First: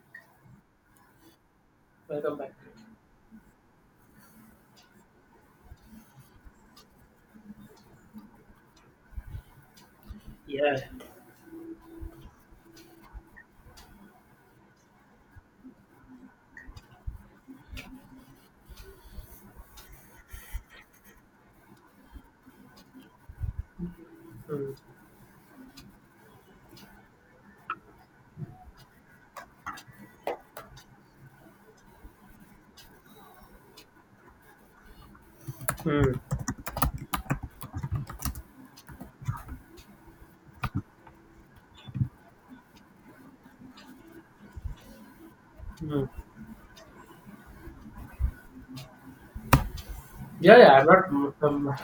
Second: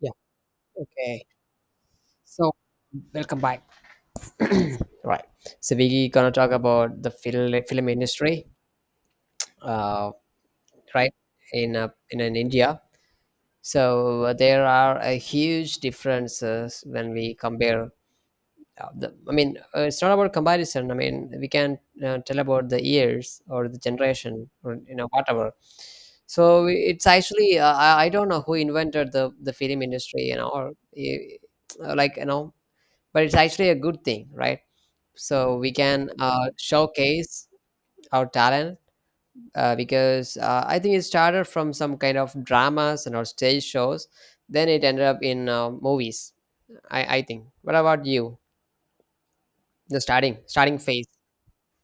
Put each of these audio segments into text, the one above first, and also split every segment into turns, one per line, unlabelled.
Yeah. Okay.
Welcome back.
So welcome back. Right. So we gonna talk about the film industry, uh,
Yeah.
right? In in India. So there are a huge differences when we compare. I mean, it's not about comparison. I mean, we can tell about the years or the generation
Mm.
or you know whatever. So it's actually I don't know who invented the film industry, you know, or uh, like you know, but it's actually a good thing, right? So we can
Mm.
showcase our talent because I think it started from some kind of dramas and or stage shows, then it ended up in
Mm.
movies. I think, what about you, the starting
Yeah, yeah,
starting
I'm
phase?
not I'm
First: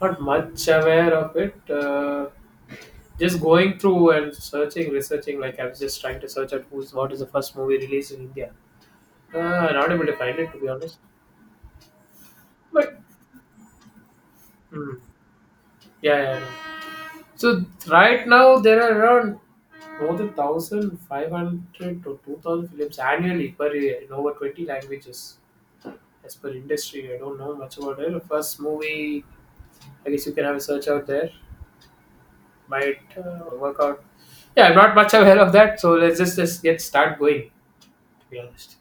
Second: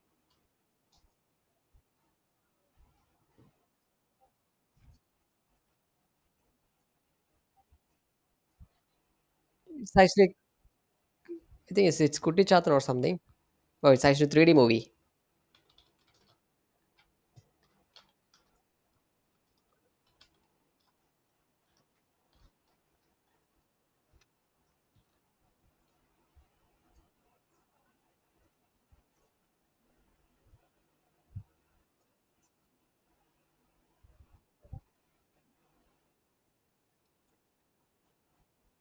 not much aware of it. Just going through and searching, researching. Like I was just trying to search out who's what is the first movie released in India. Uh, not
It's
able to
actually,
find it to be honest.
it's kutti chatran or
But
something. Oh, it's actually 3D movie.
Mm, yeah, yeah, yeah. So right now there are around more than 1,500 to 2,000 films annually per year in over 20 languages. As per industry, I don't know much about it. The first movie, I guess you can have a search out there. Might work out. Yeah, I'm not much aware of that, so let's just get start going. To be honest.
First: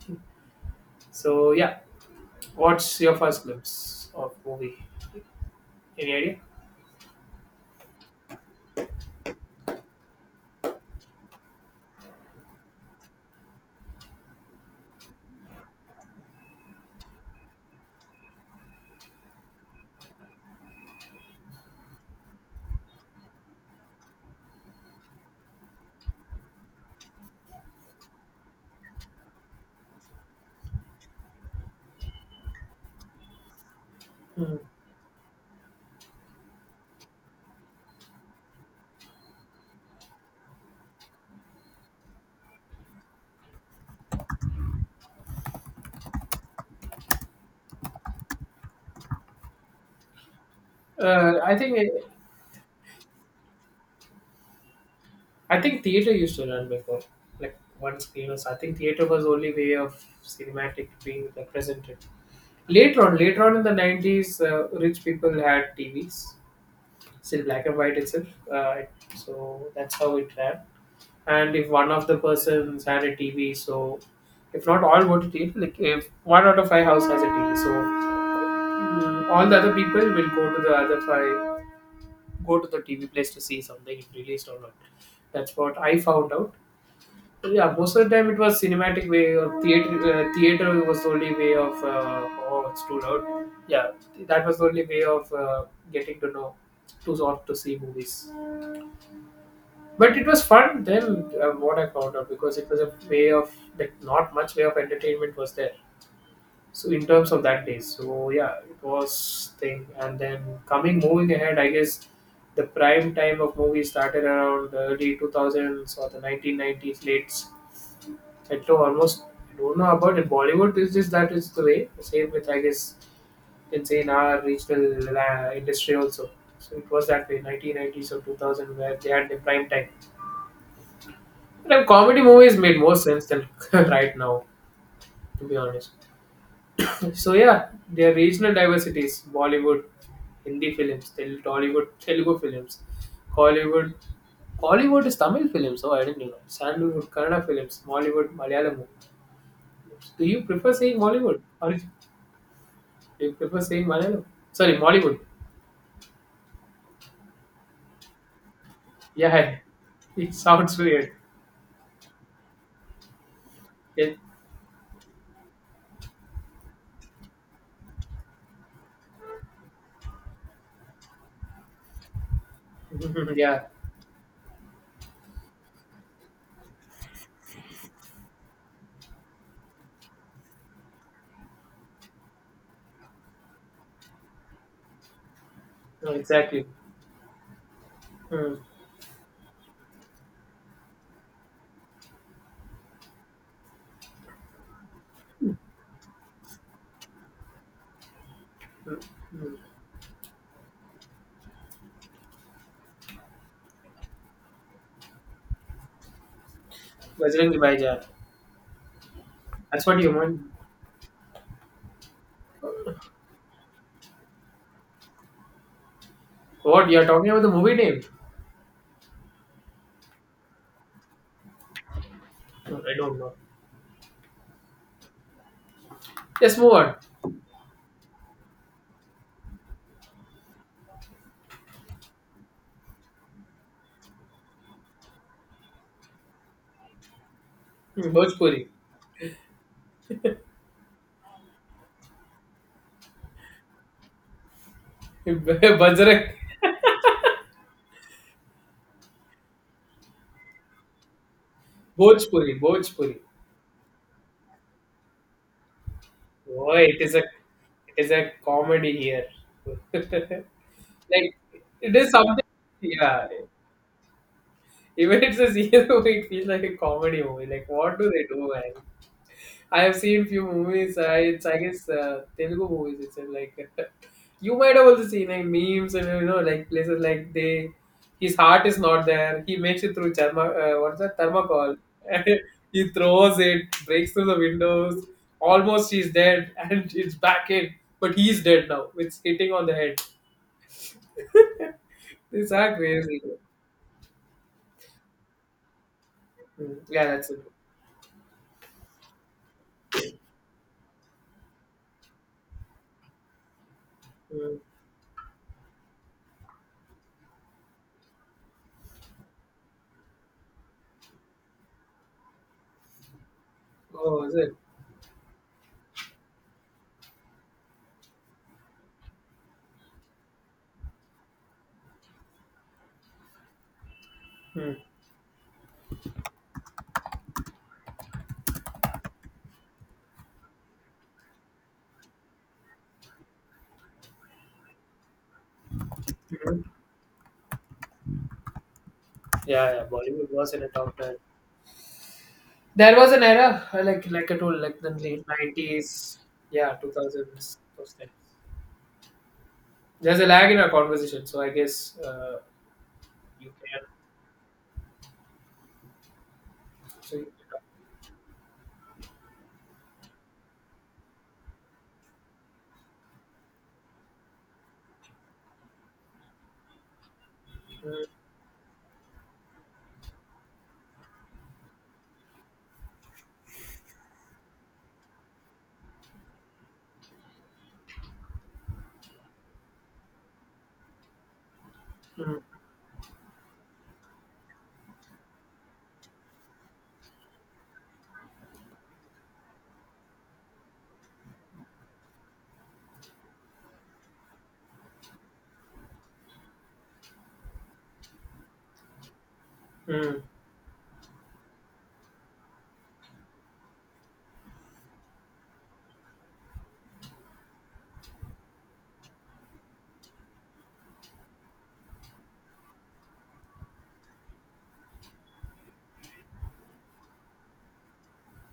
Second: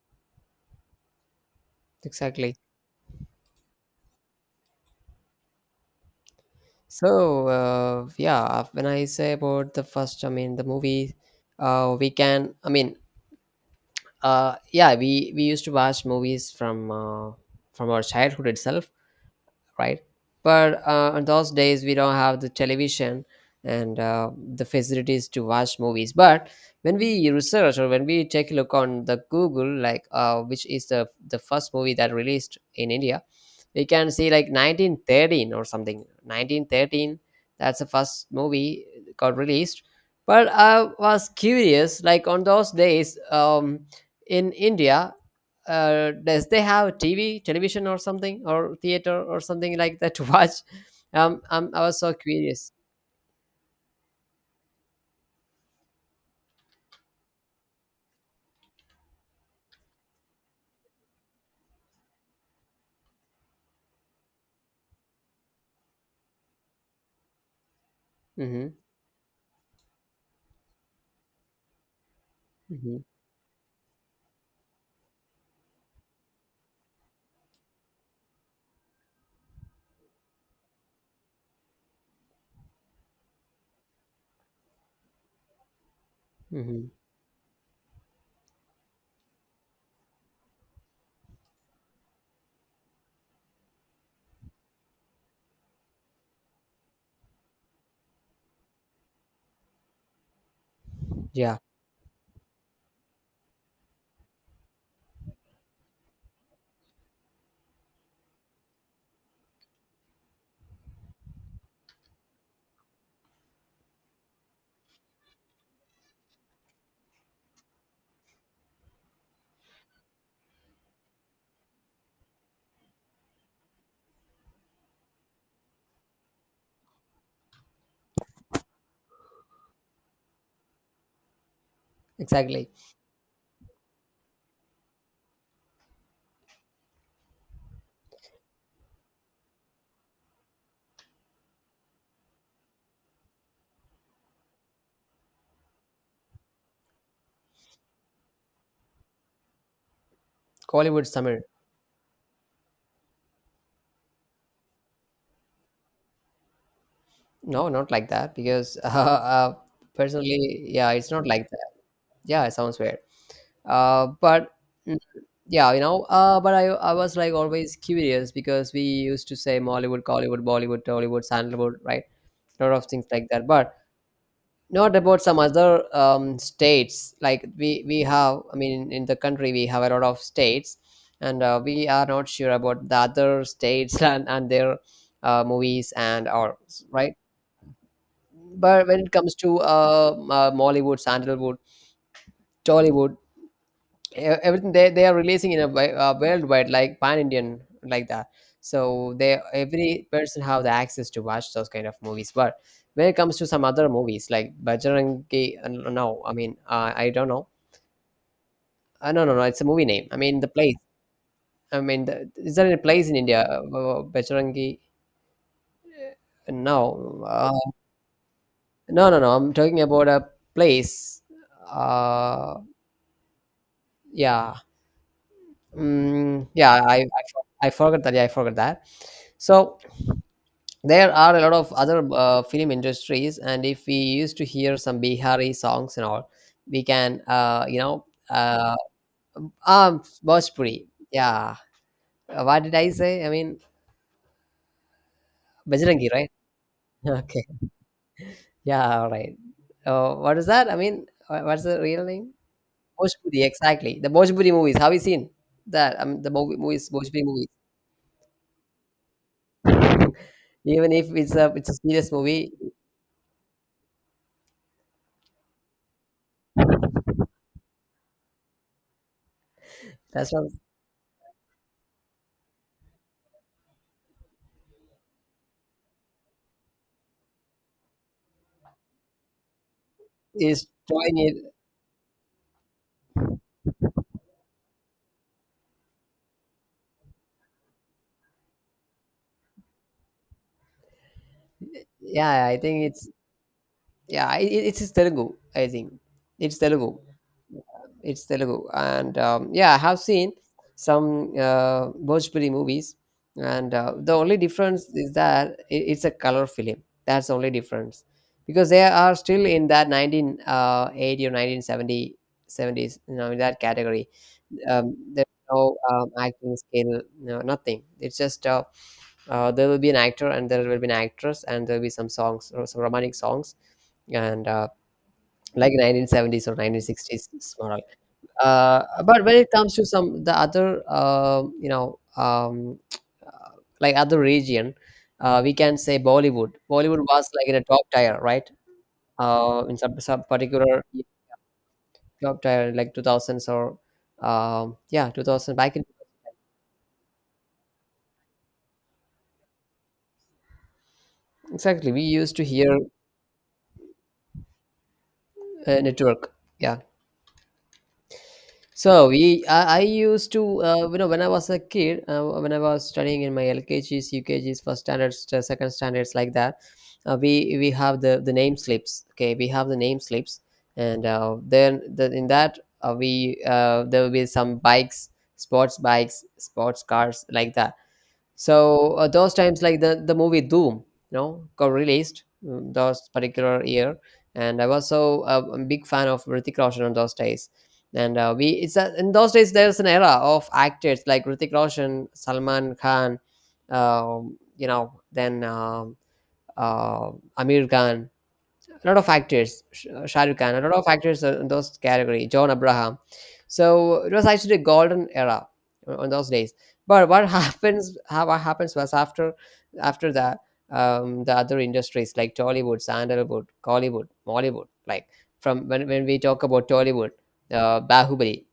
So yeah,
Exactly.
what's your first glimpse of movie? Any idea?
So yeah, when I say about the first, I mean the movie, we can I mean yeah, we used to watch movies from our childhood itself, right? But on those days, we don't have the television and the facilities to watch movies. But when we research or when we take a look on the Google, like which is the first movie that released in India, we can see like
Hmm.
1913 or something. 1913, that's the first movie got released. But I was curious, like on those days, in India, does they have TV, television, or something, or theater, or something like that to watch?
Uh, I think
I was
it,
so curious.
I think theater used to run before, like one screen or so. I think theater was only way of cinematic being represented. Later on in the 90s, rich people had TVs still black and white itself.
Hmm.
Uh, so that's how it ran. And if one of the persons
Hmm.
had a TV, so if not all go to TV, like if one out of five house has a TV, so all the other people will go to the other five, go to the TV place to see something if released or not. That's what I found out.
Hmm.
But yeah, most of the time it was cinematic way or theater. Theater was the only way of how it stood out. Yeah, that was the only way of getting to know to sort to see movies. But it was fun then,
Yeah,
what I found out, because it was a way of, like, not much way of entertainment was there. So in terms of that day, so yeah, it was thing. And then coming, moving ahead, I guess the prime time of movies started around the early 2000s or the 1990s, late. I don't know, almost, I don't know about in Bollywood, it's just that is the way. Same with, I guess, you can say in our regional industry also. So it was that way, 1990s or 2000, where they had the prime time. Like comedy movies
exactly.
made more sense than right now, to be honest. So yeah, there are regional diversities: Bollywood, Hindi films, Tollywood, Telugu films, Hollywood. Hollywood is Tamil films. Oh, I didn't know. Sandalwood, Kannada films, Mollywood, Malayalam. Do you prefer saying
Collywood
Mollywood
summer.
or do you prefer saying Malayalam? Sorry, Mollywood.
No, not like that because
Yeah, it
personally,
sounds
yeah,
weird.
it's not like that. Yeah, it sounds weird.
It,
But mm, yeah, you know. But I was like always curious because we used to say Mollywood, Collywood, Bollywood, Tollywood, Sandalwood, right? A lot of things like that,
yeah,
but not about some other states, like we have, I mean, in the country we have a lot of states, and we are not sure about the other states and their movies
no,
and or,
exactly.
right?
Hmm.
But when it comes to Mollywood, Sandalwood, Tollywood, everything, they are releasing in a worldwide, like pan Indian, like that.
Hmm.
So they,
Hmm.
every person have the access to watch those kind of movies. But when it comes to some other movies like Bajrangi, I mean, I don't know.
Bajrangi Bhaijaan.
No no no it's a
That's
movie
what
name.
you
I mean
want.
the place. I mean the, is there any place in India Bajrangi? No.
What you're talking about the
uh,
movie name?
no I'm talking about a place. Uh,
No, I don't know.
yeah.
Let's move
Yeah,
on.
I forgot that, yeah, I forgot that. So there are a lot of other film industries, and if we used to hear some Bihari songs and all, we can
Hmm, Bhojpuri,
uh, Bhojpuri. Yeah. What did I say? I mean, Bajrangi, right?
Bajrak,
Okay, yeah, all right. Uh, what is that? I mean, what's the real name?
Bhojpuri.
Bhojpuri, exactly, the Bhojpuri movies. Have you seen that? I mean the movie
Boy,
movies
it is a
Bhojpuri movies.
it is a comedy here.
Even if
Like
it's a it's a
it is
serious
something.
movie.
Yeah, even it's a serious movie, it feels like a comedy movie. Like what do they do, man? I have seen
That's
few
what
movies. I it's I guess Telugu movies itself. Like you might have also seen like memes and you know like places like they his heart is not there. He makes it through thermo
is
what's
drawing
that
it.
thermocol. And he throws it, breaks through the windows. Almost he's dead and it's back in, but he's dead now. It's hitting on the head.
Yeah,
These
I
are
think it's,
crazy.
yeah, it's Telugu, I think. It's
Mm.
Telugu.
Yeah, that's it.
Yeah, it's Telugu. And yeah, I have seen some Bhojpuri movies. And the only
Mm.
difference is that it's a color film. That's the only difference. Because they are still in that 1980 or 1970 seventies, you know, in that category.
Oh, is it?
Um, there's no acting skill, no, nothing. It's just there will be an actor and there will be an actress and there will be some songs or some romantic songs, and
Mm.
like 1970s or 1960s model. But when it comes to some the other, uh, like other region, we can say Bollywood.
Mhm.
Bollywood was like in a top tier, right?
Yeah,
In
yeah.
some
Bollywood was in a
particular
top 10.
top tier, like
There was an
2000s
era,
or
like I told, like the
yeah,
late
2000, back in,
nineties, yeah, two thousands, those things. There's a lag in our conversation, so I
exactly.
guess
We used to hear
you can.
network. Yeah.
So you
So we, I used to, you know, when I was a kid, when I was studying in my LKGs, UKGs, first standards, second standards, like that, we
can
have
talk.
the name slips. Okay, we have the name slips, and in that we there will be some bikes, sports cars, like that. So those times, like the movie Doom, you know, got released
Mm,
those particular year, and I was so a big fan of Hrithik Roshan on those days. And in those days there's an era of actors like Hrithik Roshan, Salman Khan, you know, then uh, Amir Khan, a lot of actors,
mm,
Shah Rukh Khan, a lot of actors are in those category, John Abraham. So it was actually a golden era on those days. But what happens? How what happens was, after that, the other industries like Tollywood, Sandalwood, Collywood, Mollywood, like from when we talk about Tollywood, Bahubali,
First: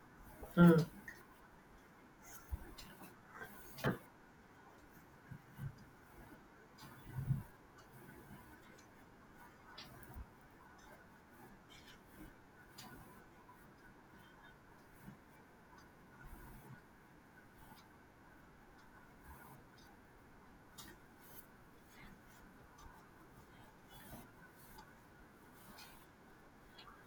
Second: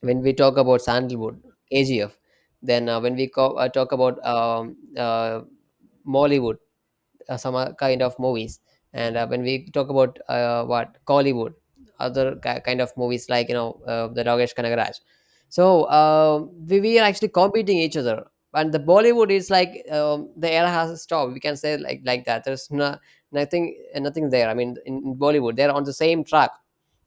when we talk
mm,
about
mm,
Sandalwood, AGF, then when talk about Mollywood, some kind of movies, and when we talk about what Collywood, other kind of movies like, you know, the Dogesh Kanagaraj. So, um, we are actually competing each other, and the Bollywood is like, the era has stopped, we can say, like that, there's no, nothing there, I mean, in Bollywood they're on the same track,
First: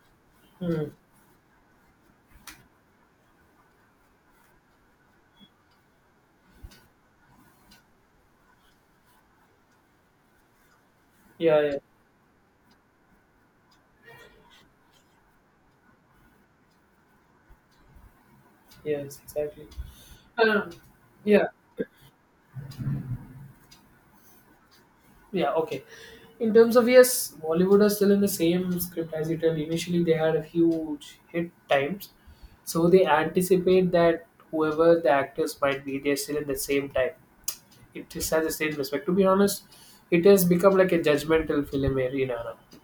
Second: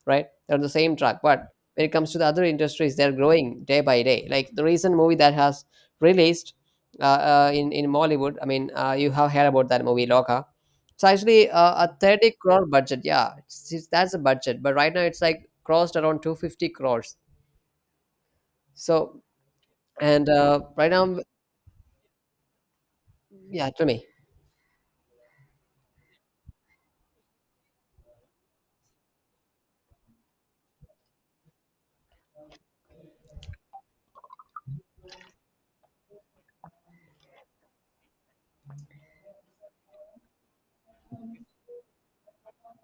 right, they're on the
mm.
same track. But when it comes to the other industries, they're growing day by day, like the recent movie that has released in Mollywood. I mean, you have heard about that movie Loka. It's actually
Yeah, yeah,
a 30 crore budget. Yeah, it's, that's a budget. But right now it's like crossed around 250 crores.
yes,
So,
exactly.
and
Um,
right now,
yeah,
yeah, tell me.
yeah, okay. In terms of yes, Bollywood are still in the same script as you tell. Initially, they had a huge hit times, so they anticipate that whoever the actors might be, they're still in the same time. It is has a state respect. To be honest, it has become like a judgmental film arena now.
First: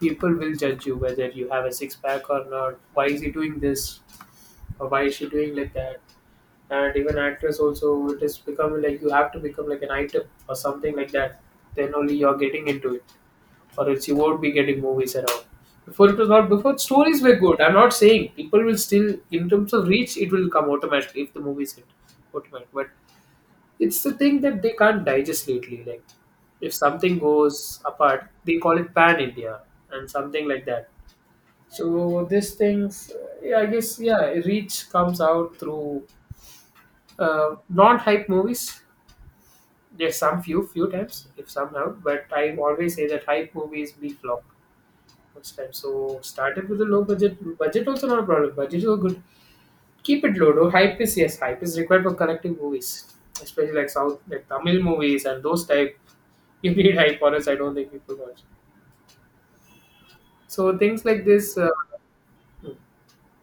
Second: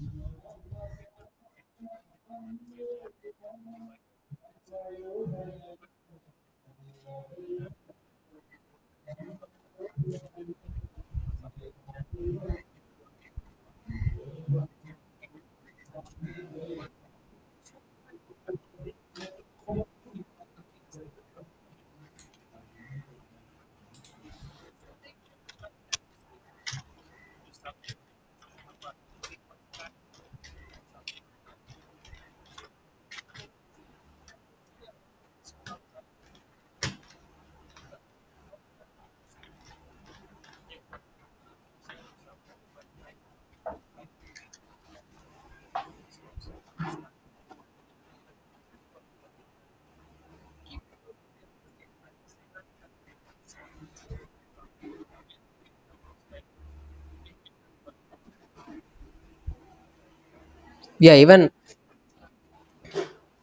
People will judge you whether you have a six pack or not. Why is he doing this? Or why is she doing like that? And even actress also, it is becoming like you have to become like an item or something like that. Then only you're getting into it, or else you won't be getting movies at all. Before it was not before stories were good. I'm not saying people will still in terms of reach it will come automatically if the movie is hit automatic. But it's the thing that they can't digest lately. Like, if something goes apart, they call it pan India and something like that. So this things, yeah, I guess, yeah, reach comes out through non-hype movies. There's some few times, if some have, but I always say that hype movies be flop most times. So started with a low budget. Budget also not a problem. Budget is a good Keep it low, though. Hype is yes, hype is required for collective movies, especially like South, like Tamil movies and those type. You need hype, or else I don't think people watch. So things
Yeah,
like
even
this.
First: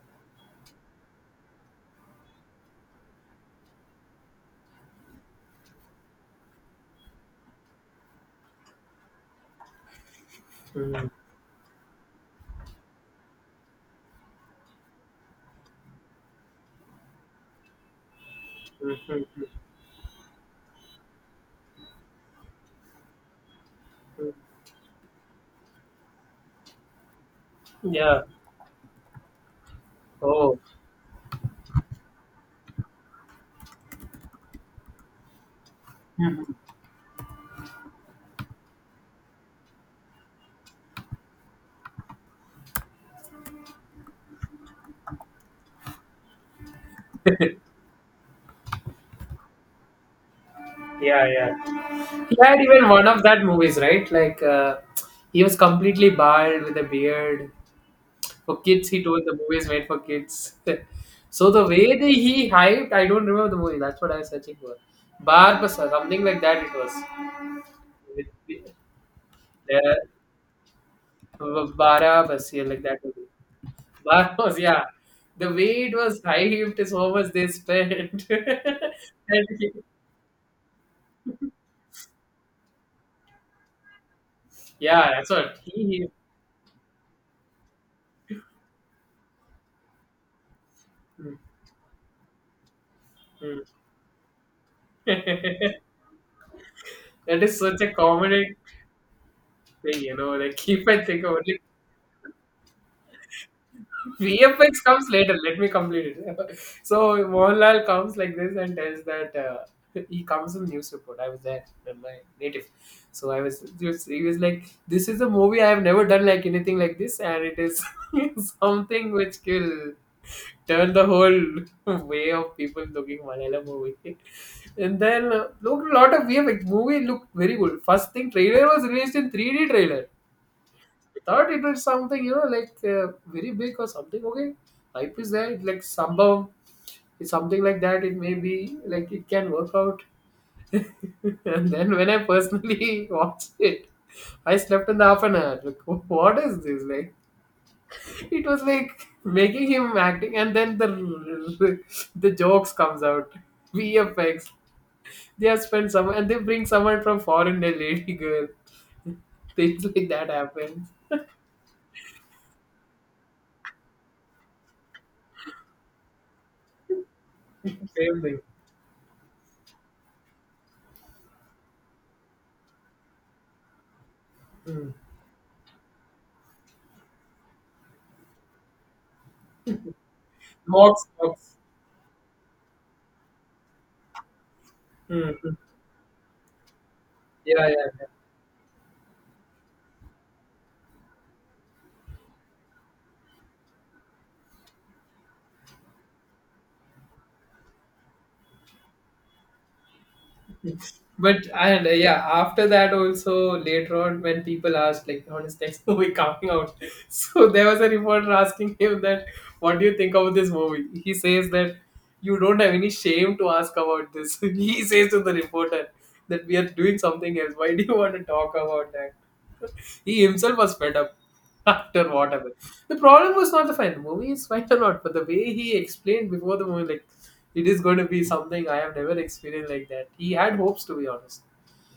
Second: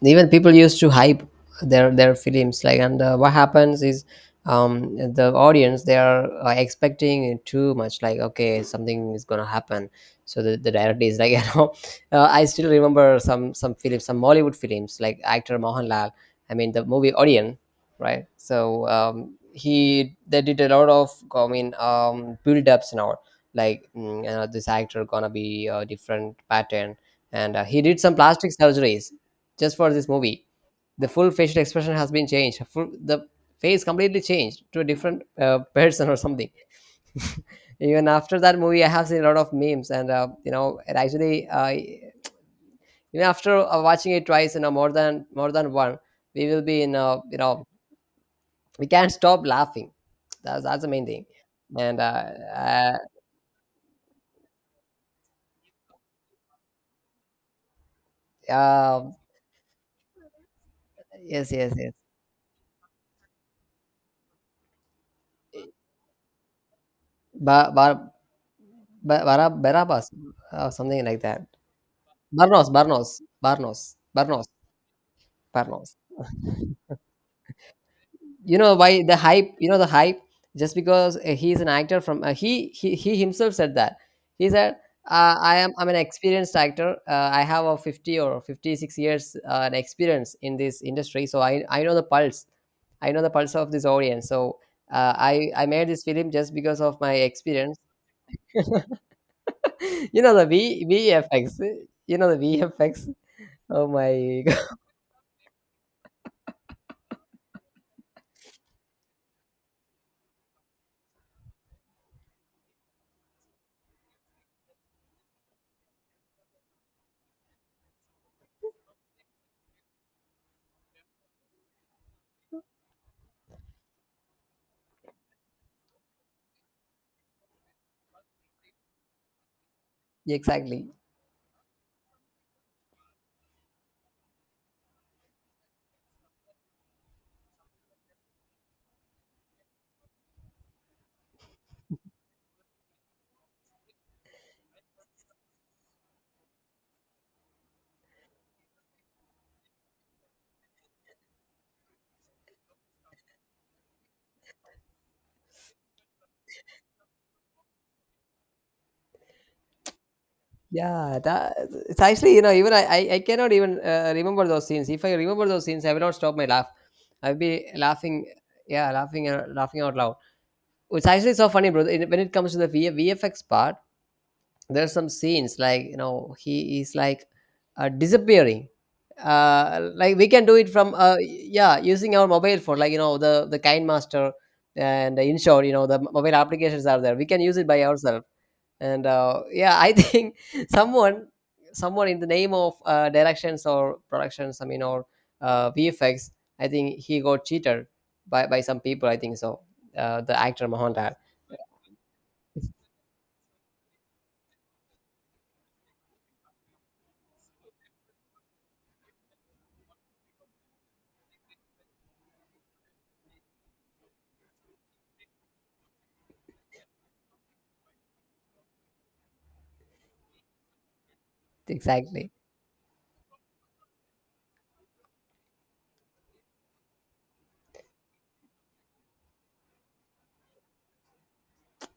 even people used to hype their films, like, and what happens is, um, the audience, they are expecting it too much, like okay, something is gonna happen, so the director
Mhm,
is like you know, I still remember some films, some Mollywood films, like actor Mohanlal. I mean the movie Orion, right? So, um,
mhm,
he, they did a lot of, I mean, um, build-ups now, like,
mhm.
you know, this actor gonna be a different pattern, and he did some
Yeah.
plastic surgeries just for this movie.
Oh.
The full facial expression has been changed. Full, the face completely changed to a different person or something.
Mhm.
Even after that movie, I have seen a lot of memes, and you know, it actually, even after watching it twice, you know, more than one, we will be in, we can't stop laughing. That's the main
Yeah,
thing. And
yeah. He had even
uh,
one of that movies, right? Like he was completely bald with a beard. For kids, he
uh,
told the movie is made for kids. So
yes,
the
yes,
way
yes.
that he hyped, I don't remember the movie. That's what I was searching for. Barb, something like that. It was.
Ba- Bar-
The
Barabas, something like that.
Barabas, yeah,
Barnos,
like that.
Barnos,
Only.
Barnos, Barnos,
Barabas, yeah. The way it
Barnos.
was hyped is how much they spent.
You know why the
And
hype, you
he-
know the hype, just because he is an actor from he himself said that, he said,
yeah, that's what
I'm an
he.
experienced actor, I have a 50 or 56 years an experience in this
he-
industry,
mm,
so I know the pulse, I know the pulse
mm.
of this audience. So I made this film just because of my
That is
experience.
such a common thing, you
You
know.
know the
Like,
v
if I think about
vfx,
it,
you know the vfx, oh my god.
VFX comes later. Let me complete it. So Mohanlal comes like this and tells that he comes in news report. I was there, in my native. So I was just he was like, "This is a movie I have never done like anything like this, and it is something which will turn the whole way of people looking Malayalam movie." And then look, a lot of VFX movie looked very good. First thing, trailer was released in 3D trailer.
Exactly.
I thought it was something you know like very big or something okay life is there it like somehow it's something like that it may be like it can work out. And then when I personally watched it I slept in the half an hour like what is this like it was like making him acting and then the the jokes comes out vfx they have spent some and they bring someone from foreign a lady girl. Things like that happen
Yeah, that, it's actually, you know, even I cannot even remember those scenes. If I remember those scenes, I will not stop my laugh. I'll be
same
laughing,
thing.
yeah, laughing and laughing out loud. It's actually so funny, bro. When it comes to the VFX part, there's
Mm.
some scenes, like, you know, he is like disappearing. Like we can do it from
Mocks
uh,
mocks.
yeah, using our mobile phone, like, you know, the kind master and the
Mm-hmm.
inshore, you know, the mobile applications are there, we can use it
Yeah, yeah.
by
Yeah.
ourselves. And yeah, I think someone, someone in the name of directions or productions, I mean, or vfx, I think he got cheated by some people, I think so, the actor Mohanlal.
But and yeah, after that also later on when people asked like on his next movie coming out, so there was a reporter asking him that what do you think of this movie? He says that you don't have any shame to ask about this. He says to the reporter that we are doing something else. Why do you want to talk about that? He himself was fed up after what
Exactly.
happened. The problem was not the fight. The movie is fine or not, but the way he explained before the movie, like it is going to be something I have never experienced like that. He had hopes to be honest.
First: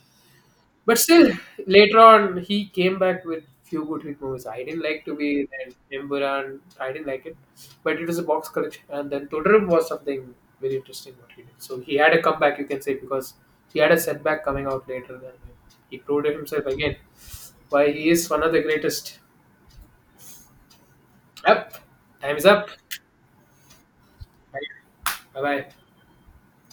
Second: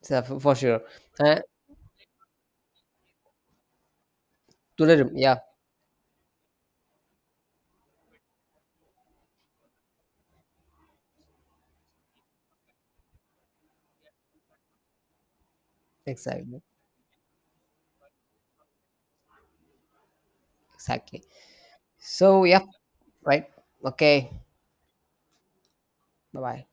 So for sure.
But still,
Uh,
later on, he came back with few good hit movies. I didn't like
തുടരും.
to
Yeah.
be that Imburan. I didn't like it, but it was a box collection. And then Todorim was something very interesting what he did. So he had a comeback, you can say, because he had a setback coming out later. And he proved
Exactly.
himself again. Why he is one of the greatest.
Exactly.
Up, time
So
is
yeah.
up.
Right. Okay.
Bye bye.
Bye bye.